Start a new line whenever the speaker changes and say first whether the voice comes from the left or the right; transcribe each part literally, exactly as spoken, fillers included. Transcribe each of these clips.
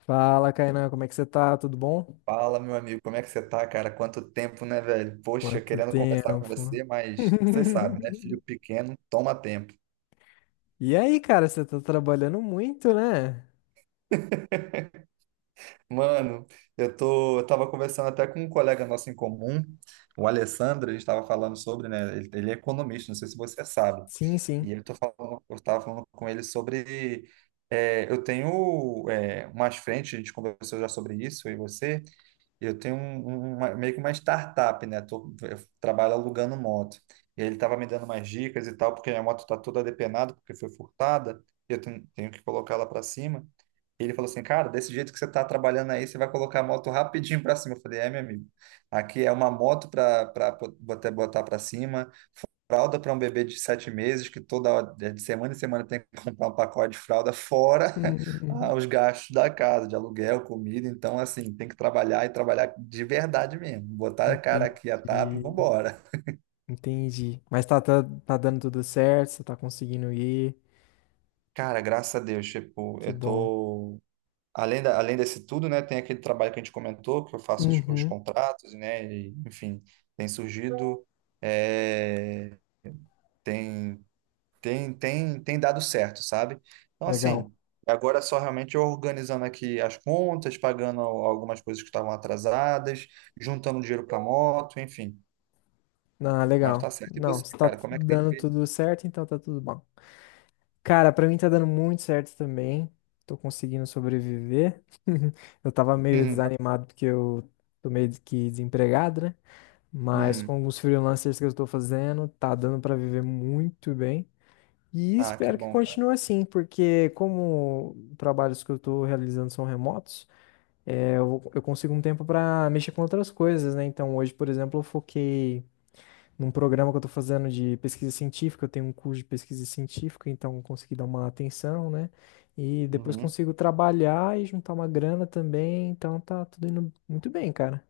left: Fala, Kainan, como é que você tá? Tudo bom?
right: Fala, meu amigo, como é que você tá, cara? Quanto tempo, né, velho? Poxa,
left: Quanto
right: querendo conversar com
left: tempo?
right: você, mas você sabe, né? Filho pequeno, toma tempo.
left: E aí, cara, você tá trabalhando muito, né?
right: Mano, eu tô, eu tava conversando até com um colega nosso em comum, o Alessandro, a gente tava falando sobre, né? Ele, ele é economista, não sei se você sabe.
left: Sim, sim.
right: E eu tô falando, eu tava falando com ele sobre, é, eu tenho, é, umas frentes, a gente conversou já sobre isso, eu e você. Eu tenho um, um- uma- meio que uma startup, né? Tô, eu trabalho alugando moto. E ele estava me dando umas dicas e tal, porque minha moto está toda depenada, porque foi furtada, e eu tenho, tenho que colocar ela para cima. E ele falou assim, cara, desse jeito que você está trabalhando aí, você vai colocar a moto rapidinho para cima. Eu falei, é, meu amigo, aqui é uma moto para botar para cima, fralda para um bebê de sete meses, que toda hora, é, de semana em semana tem que comprar um pacote de fralda, fora ah, os gastos da casa, de aluguel, comida. Então, assim, tem que trabalhar e trabalhar de verdade mesmo. Botar a cara
left: Entendi.
right: aqui a tapa e vambora.
left: Entendi. Mas tá, tá, tá dando tudo certo, você tá conseguindo ir.
right: Cara, graças a Deus, tipo,
left: Que
right: eu
left: bom.
right: tô. Além da, além desse tudo, né, tem aquele trabalho que a gente comentou, que eu faço os, os
left: Uhum.
right: contratos, né, e, enfim, tem surgido. é, tem tem, tem, tem dado certo, sabe? Então,
left: Legal.
right: assim, agora é só realmente eu organizando aqui as contas, pagando al- algumas coisas que estavam atrasadas, juntando dinheiro para moto, enfim.
left: Ah,
right: Mas tá
left: legal.
right: certo. E
left: Não,
right: você,
left: se tá
right: cara, como é que tem
left: dando
right: feito?
left: tudo certo, então tá tudo bom. Cara, pra mim tá dando muito certo também. Tô conseguindo sobreviver. Eu tava meio
right: Uhum,
left: desanimado porque eu tô meio que desempregado, né? Mas
right: uhum.
left: com os freelancers que eu tô fazendo, tá dando pra viver muito bem. E
right: Ah, que
left: espero que
right: bom, cara.
left: continue assim, porque como trabalhos que eu tô realizando são remotos, é, eu, eu consigo um tempo pra mexer com outras coisas, né? Então hoje, por exemplo, eu foquei num programa que eu estou fazendo de pesquisa científica, eu tenho um curso de pesquisa científica, então eu consegui dar uma atenção, né? E depois
right: Uhum.
left: consigo trabalhar e juntar uma grana também, então tá tudo indo muito bem, cara.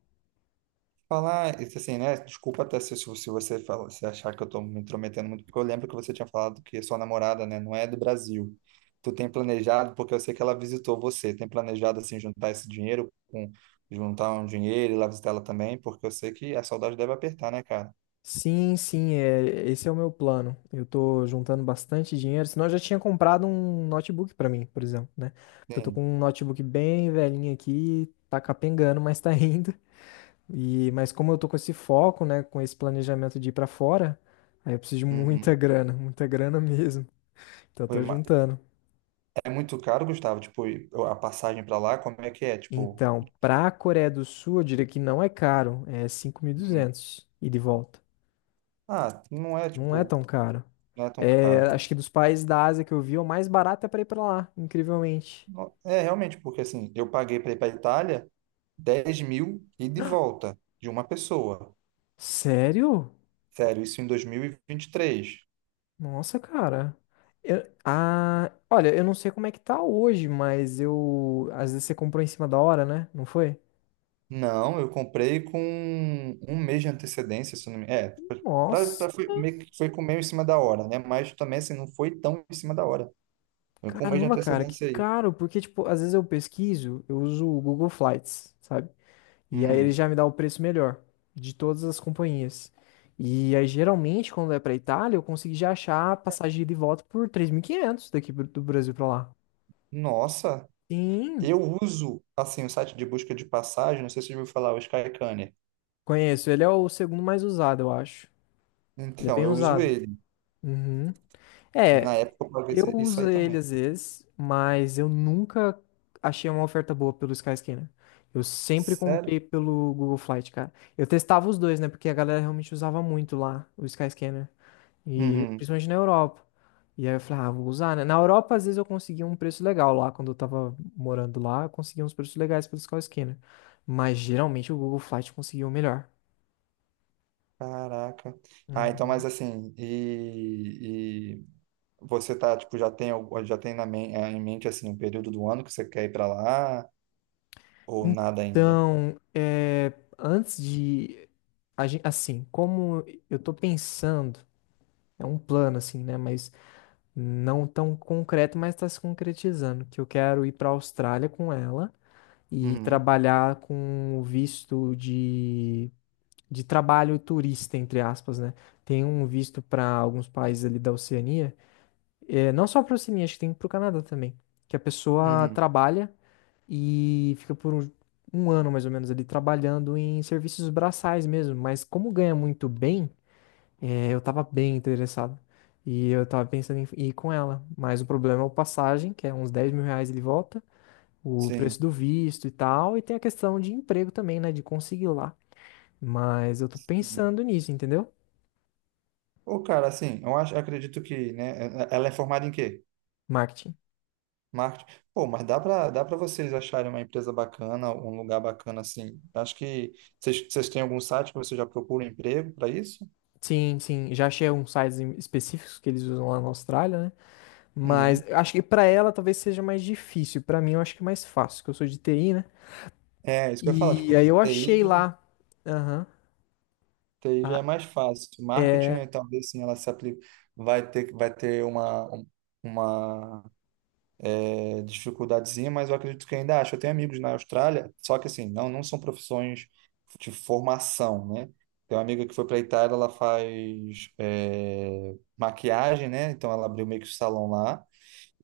right: Falar, isso assim, né? Desculpa até se, se se você fala, se achar que eu tô me intrometendo muito, porque eu lembro que você tinha falado que sua namorada, né, não é do Brasil. Tu tem planejado, porque eu sei que ela visitou você, tem planejado, assim, juntar esse dinheiro, com, juntar um dinheiro e lá visitar ela também, porque eu sei que a saudade deve apertar, né, cara?
left: Sim, sim, é, esse é o meu plano. Eu tô juntando bastante dinheiro, senão eu já tinha comprado um notebook pra mim, por exemplo, né? Porque eu tô
right: Sim.
left: com um notebook bem velhinho aqui, tá capengando, mas tá indo. E, mas como eu tô com esse foco, né, com esse planejamento de ir pra fora, aí eu preciso de muita
right: Uhum.
left: grana, muita grana mesmo. Então eu
right: Foi
left: tô
right: uma-
left: juntando.
right: É muito caro, Gustavo, tipo, e a passagem pra lá, como é que é? Tipo.
left: Então, pra Coreia do Sul, eu diria que não é caro, é cinco mil e
right: Uhum.
left: duzentos e de volta.
right: Ah, não é,
left: Não é
right: tipo,
left: tão caro.
right: não é tão
left: É,
right: caro.
left: acho que dos países da Ásia que eu vi, é o mais barato é pra ir pra lá, incrivelmente.
right: Não- É, realmente, porque assim, eu paguei pra ir pra Itália, dez mil e de volta de uma pessoa.
left: Sério?
right: Sério, isso em dois mil e e vinte e três.
left: Nossa, cara. Eu- ah, olha, eu não sei como é que tá hoje, mas eu. Às vezes você comprou em cima da hora, né? Não foi?
right: Não, eu comprei com um mês de antecedência, se eu não me... É, foi- pra,
left: Nossa.
right: pra, foi, meio que foi com meio em cima da hora, né? Mas também, assim, não foi tão em cima da hora. Foi com um mês de
left: Caramba, cara, que
right: antecedência aí.
left: caro, porque, tipo, às vezes eu pesquiso, eu uso o Google Flights, sabe? E aí ele
right: Uhum.
left: já me dá o preço melhor de todas as companhias. E aí, geralmente, quando é pra Itália, eu consegui já achar a passagem de ida e volta por três mil e quinhentos daqui pro- do Brasil pra lá.
right: Nossa,
left: Sim,
right: eu uso, assim, o site de busca de passagem, não sei se você já ouviu falar, o Skyscanner.
left: conheço. Ele é o segundo mais usado, eu acho. Ele é
right: Então,
left: bem
right: eu uso
left: usado.
right: ele.
left: Uhum.
right: E na
left: É,
right: época eu paguei
left: eu
right: isso isso aí
left: uso ele
right: também.
left: às vezes, mas eu nunca achei uma oferta boa pelo Sky Scanner. Eu sempre
right: Sério?
left: comprei pelo Google Flight, cara. Eu testava os dois, né? Porque a galera realmente usava muito lá o Sky Scanner. E
right: Uhum.
left: principalmente na Europa. E aí eu falei, ah, vou usar, né? Na Europa, às vezes, eu conseguia um preço legal lá. Quando eu tava morando lá, eu conseguia uns preços legais pelo Sky Scanner. Mas geralmente o Google Flight conseguia o melhor.
right: Caraca. Ah, então, mas
left: Uhum.
right: assim, e, e você tá, tipo, já tem, al- já tem na men- eh, em mente, assim, um período do ano que você quer ir pra lá ou nada ainda?
left: Então, é, antes de a gen- assim, como eu tô pensando, é um plano assim, né, mas não tão concreto, mas está se concretizando, que eu quero ir para a Austrália com ela e
right: Uhum,
left: trabalhar com o visto de de trabalho turista, entre aspas, né? Tem um visto para alguns países ali da Oceania, é, não só para a Oceania, acho que tem para o Canadá também, que a pessoa
right: uhum,
left: trabalha e fica por um, um ano mais ou menos ali trabalhando em serviços braçais mesmo. Mas como ganha muito bem, é, eu tava bem interessado. E eu tava pensando em ir com ela. Mas o problema é o passagem, que é uns dez mil reais ele volta, o
right: sim.
left: preço do visto e tal, e tem a questão de emprego também, né? De conseguir lá. Mas eu tô
right: Sim.
left: pensando nisso, entendeu?
right: Pô, cara, assim, eu acho, acredito que, né, eh, ela é formada em quê?
left: Marketing.
right: Marketing. Pô, mas dá pra, dá pra vocês acharem uma empresa bacana, um lugar bacana, assim. Acho que vocês, vocês têm algum site que você já procura emprego para isso?
left: Sim, sim. Já achei uns sites em- específicos que eles usam lá na Austrália, né? Mas
right: Uhum.
left: eu acho que pra ela talvez seja mais difícil. Pra mim eu acho que é mais fácil, que eu sou de T I, né?
right: É, isso que eu ia falar,
left: E
right: tipo,
left: aí eu
right: T I
left: achei lá. Aham.
right: T I já
left: Ah,
right: é mais fácil. Marketing,
left: é,
right: eh, talvez sim, ela se aplica, vai ter, vai ter uma, um- uma eh, dificuldadezinha, mas eu acredito que ainda acho. Eu tenho amigos na Austrália, só que assim, não, não são profissões de formação, né? Tem uma amiga que foi para a Itália, ela faz eh, maquiagem, né? Então ela abriu meio que o salão lá.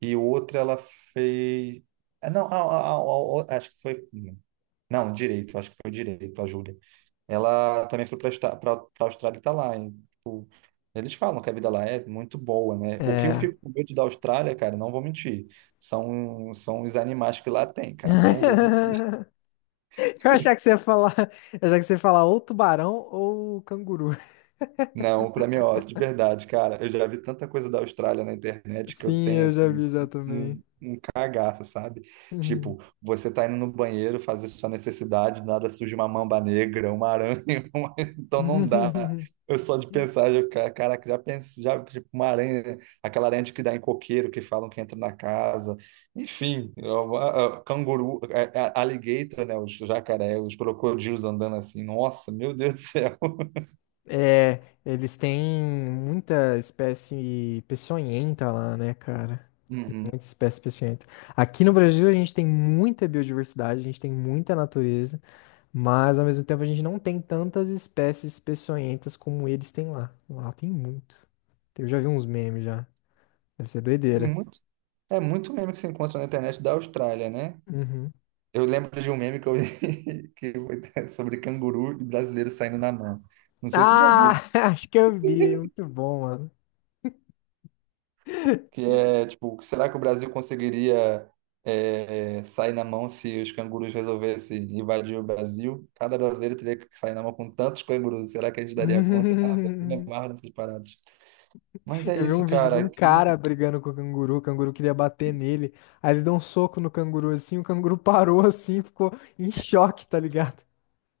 right: E outra, ela fez. Ah, não, a- a- a- a- acho que foi. Não, direito, acho que foi direito, a Júlia. Ela também foi para a Austrália e tá lá, hein? Tipo, eles falam que a vida lá é muito boa, né? O que eu
left: é.
right: fico com medo da Austrália, cara, não vou mentir. São, são os animais que lá tem, cara. Não vou mentir.
left: Eu achava que você ia falar, eu achava que você ia falar ou tubarão ou canguru.
right: Não, para mim, ó, de verdade, cara. Eu já vi tanta coisa da Austrália na internet que eu
left: Sim,
right: tenho,
left: eu já
right: assim,
left: vi já também.
right: um cagaço, sabe?
left: Uhum.
right: Tipo, você tá indo no banheiro fazer sua necessidade, do nada surge uma mamba negra, uma aranha, uma- então não dá. Eu só de pensar, já, ca- caraca, já pensei, já, tipo, uma aranha, aquela aranha de que dá em coqueiro, que falam que entra na casa, enfim, eu- a- a- canguru, a- a- alligator, né, os jacaré, os crocodilos andando assim, nossa, meu Deus do céu.
left: É, eles têm muita espécie peçonhenta lá, né, cara?
right: Uhum.
left: Muita espécie peçonhenta. Aqui no Brasil a gente tem muita biodiversidade, a gente tem muita natureza, mas ao mesmo tempo a gente não tem tantas espécies peçonhentas como eles têm lá. Lá tem muito. Eu já vi uns memes já. Deve ser doideira.
right: Muito, é muito meme que se encontra na internet da Austrália, né?
left: Uhum.
right: Eu lembro de um meme que eu vi que foi sobre canguru e brasileiro saindo na mão. Não sei se você já
left: Ah,
right: viu,
left: acho que eu vi. Muito bom, mano.
right: que é tipo, será que o Brasil conseguiria é, sair na mão se os cangurus resolvessem invadir o Brasil? Cada brasileiro teria que sair na mão com tantos cangurus. Será que a gente daria conta? Ah, velho, eu me amarro nessas paradas. Mas é
left: Eu vi
right: isso,
left: um vídeo de
right: cara.
left: um cara
right: Aqui,
left: brigando com o canguru, o canguru queria bater nele. Aí ele deu um soco no canguru assim, o canguru parou assim, ficou em choque, tá ligado?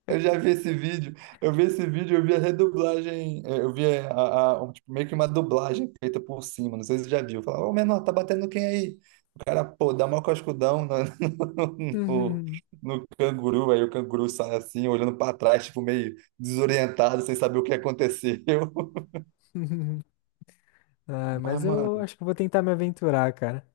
right: Eu já vi esse vídeo, eu vi esse vídeo, eu vi a redublagem, eh, eu vi é, a, a- um, tipo, meio que uma dublagem feita por cima, não sei se você já viu. Falava, ô menor, tá batendo quem aí? O cara, pô, dá mó cascudão no, no,
left: Uhum.
right: no canguru, aí o canguru sai assim, olhando pra trás, tipo, meio desorientado, sem saber o que aconteceu.
left: Ah,
right: Mas,
left: mas
right: mano,
left: eu acho que eu vou tentar me aventurar, cara.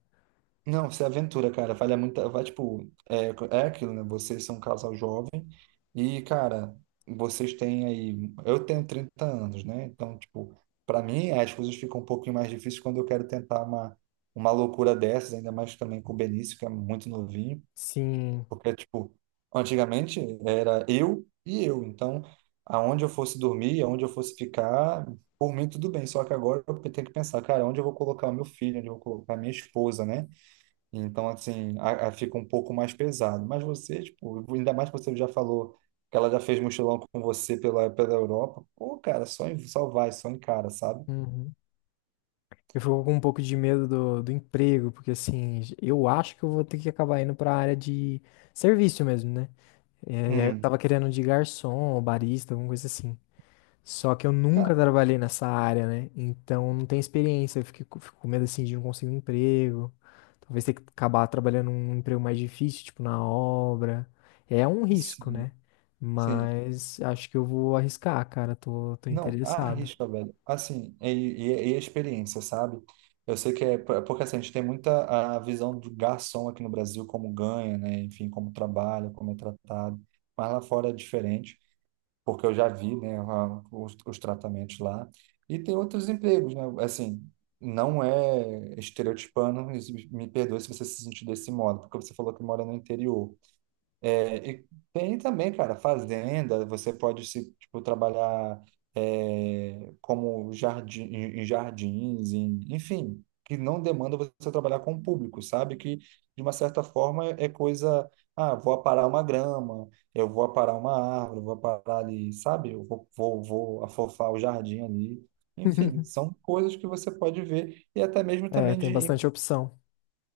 right: não, se aventura, cara. Vale muito. Vai, tipo, é, é aquilo, né? Vocês são um casal jovem e, cara, vocês têm aí. Eu tenho trinta anos, né? Então, tipo, para mim as coisas ficam um pouquinho mais difíceis quando eu quero tentar uma, uma loucura dessas, ainda mais também com o Benício, que é muito novinho.
left: Sim.
right: Porque, tipo, antigamente era eu e eu. Então, aonde eu fosse dormir, aonde eu fosse ficar, por mim tudo bem. Só que agora eu tenho que pensar, cara, onde eu vou colocar o meu filho, onde eu vou colocar a minha esposa, né? Então, assim, a, a- fica um pouco mais pesado. Mas você, tipo, ainda mais que você já falou que ela já fez mochilão com você pela, pela Europa. Pô, cara, só, em- só vai, só encara, sabe?
left: Uhum. Eu fico com um pouco de medo do, do emprego, porque assim, eu acho que eu vou ter que acabar indo pra área de serviço mesmo, né? É, e aí eu
right: Uhum.
left: tava querendo um de garçom, ou barista, alguma coisa assim. Só que eu
right: Cara,
left: nunca trabalhei nessa área, né? Então não tenho experiência, eu fico, fico com medo assim de não conseguir um emprego. Talvez ter que acabar trabalhando num emprego mais difícil, tipo na obra. É um risco,
right: sim,
left: né?
right: sim.
left: Mas acho que eu vou arriscar, cara. Tô, tô
right: Não,
left: interessado.
right: arrisca, velho. Assim, e, e, e a experiência, sabe? Eu sei que é por- porque assim, a gente tem muita a visão do garçom aqui no Brasil, como ganha, né? Enfim, como trabalha, como é tratado. Mas lá fora é diferente, porque eu já vi, né, a- os, os tratamentos lá. E tem outros empregos, né? Assim, não é estereotipando, mas me perdoe se você se sentir desse modo, porque você falou que mora no interior. É, e tem também, cara, fazenda, você pode se, tipo, trabalhar é, como jardim, em em jardins, em- enfim, que não demanda você trabalhar com o público, sabe? Que, de uma certa forma, é coisa, ah, vou aparar uma grama, eu vou aparar uma árvore, vou aparar ali, sabe? Eu vou, vou, vou afofar o jardim ali. Enfim, são coisas que você pode ver e até mesmo
left: É,
right: também
left: tem
right: de
left: bastante opção.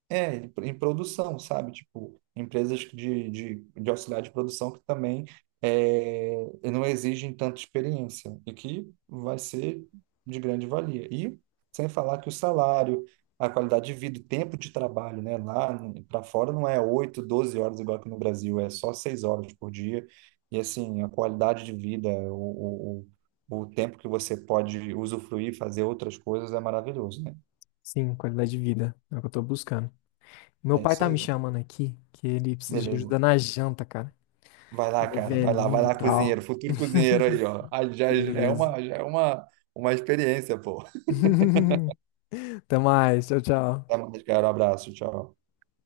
right: é, em em produção, sabe? Tipo, empresas de, de, de auxiliar de produção que também é, não exigem tanta experiência e que vai ser de grande valia. E sem falar que o salário, a qualidade de vida, o tempo de trabalho, né? Lá para fora não é oito, doze horas igual aqui no Brasil, é só seis horas por dia. E assim, a qualidade de vida, o, o, o o tempo que você pode usufruir, fazer outras coisas é maravilhoso, né?
left: Sim, qualidade de vida. É o que eu tô buscando. Meu
right: É
left: pai
right: isso
left: tá me
right: aí.
left: chamando aqui, que ele precisa de
right: Beleza.
left: ajuda na janta, cara.
right: Vai lá,
left: Ele é
right: cara, vai lá, vai
left: velhinho e
right: lá, cozinheiro,
left: tal.
right: futuro cozinheiro aí, ó. Ah, Já, já é
left: Beleza.
right: uma, já é uma, uma experiência, pô.
left: Até mais. Tchau, tchau.
right: Até mais, cara, um abraço, tchau.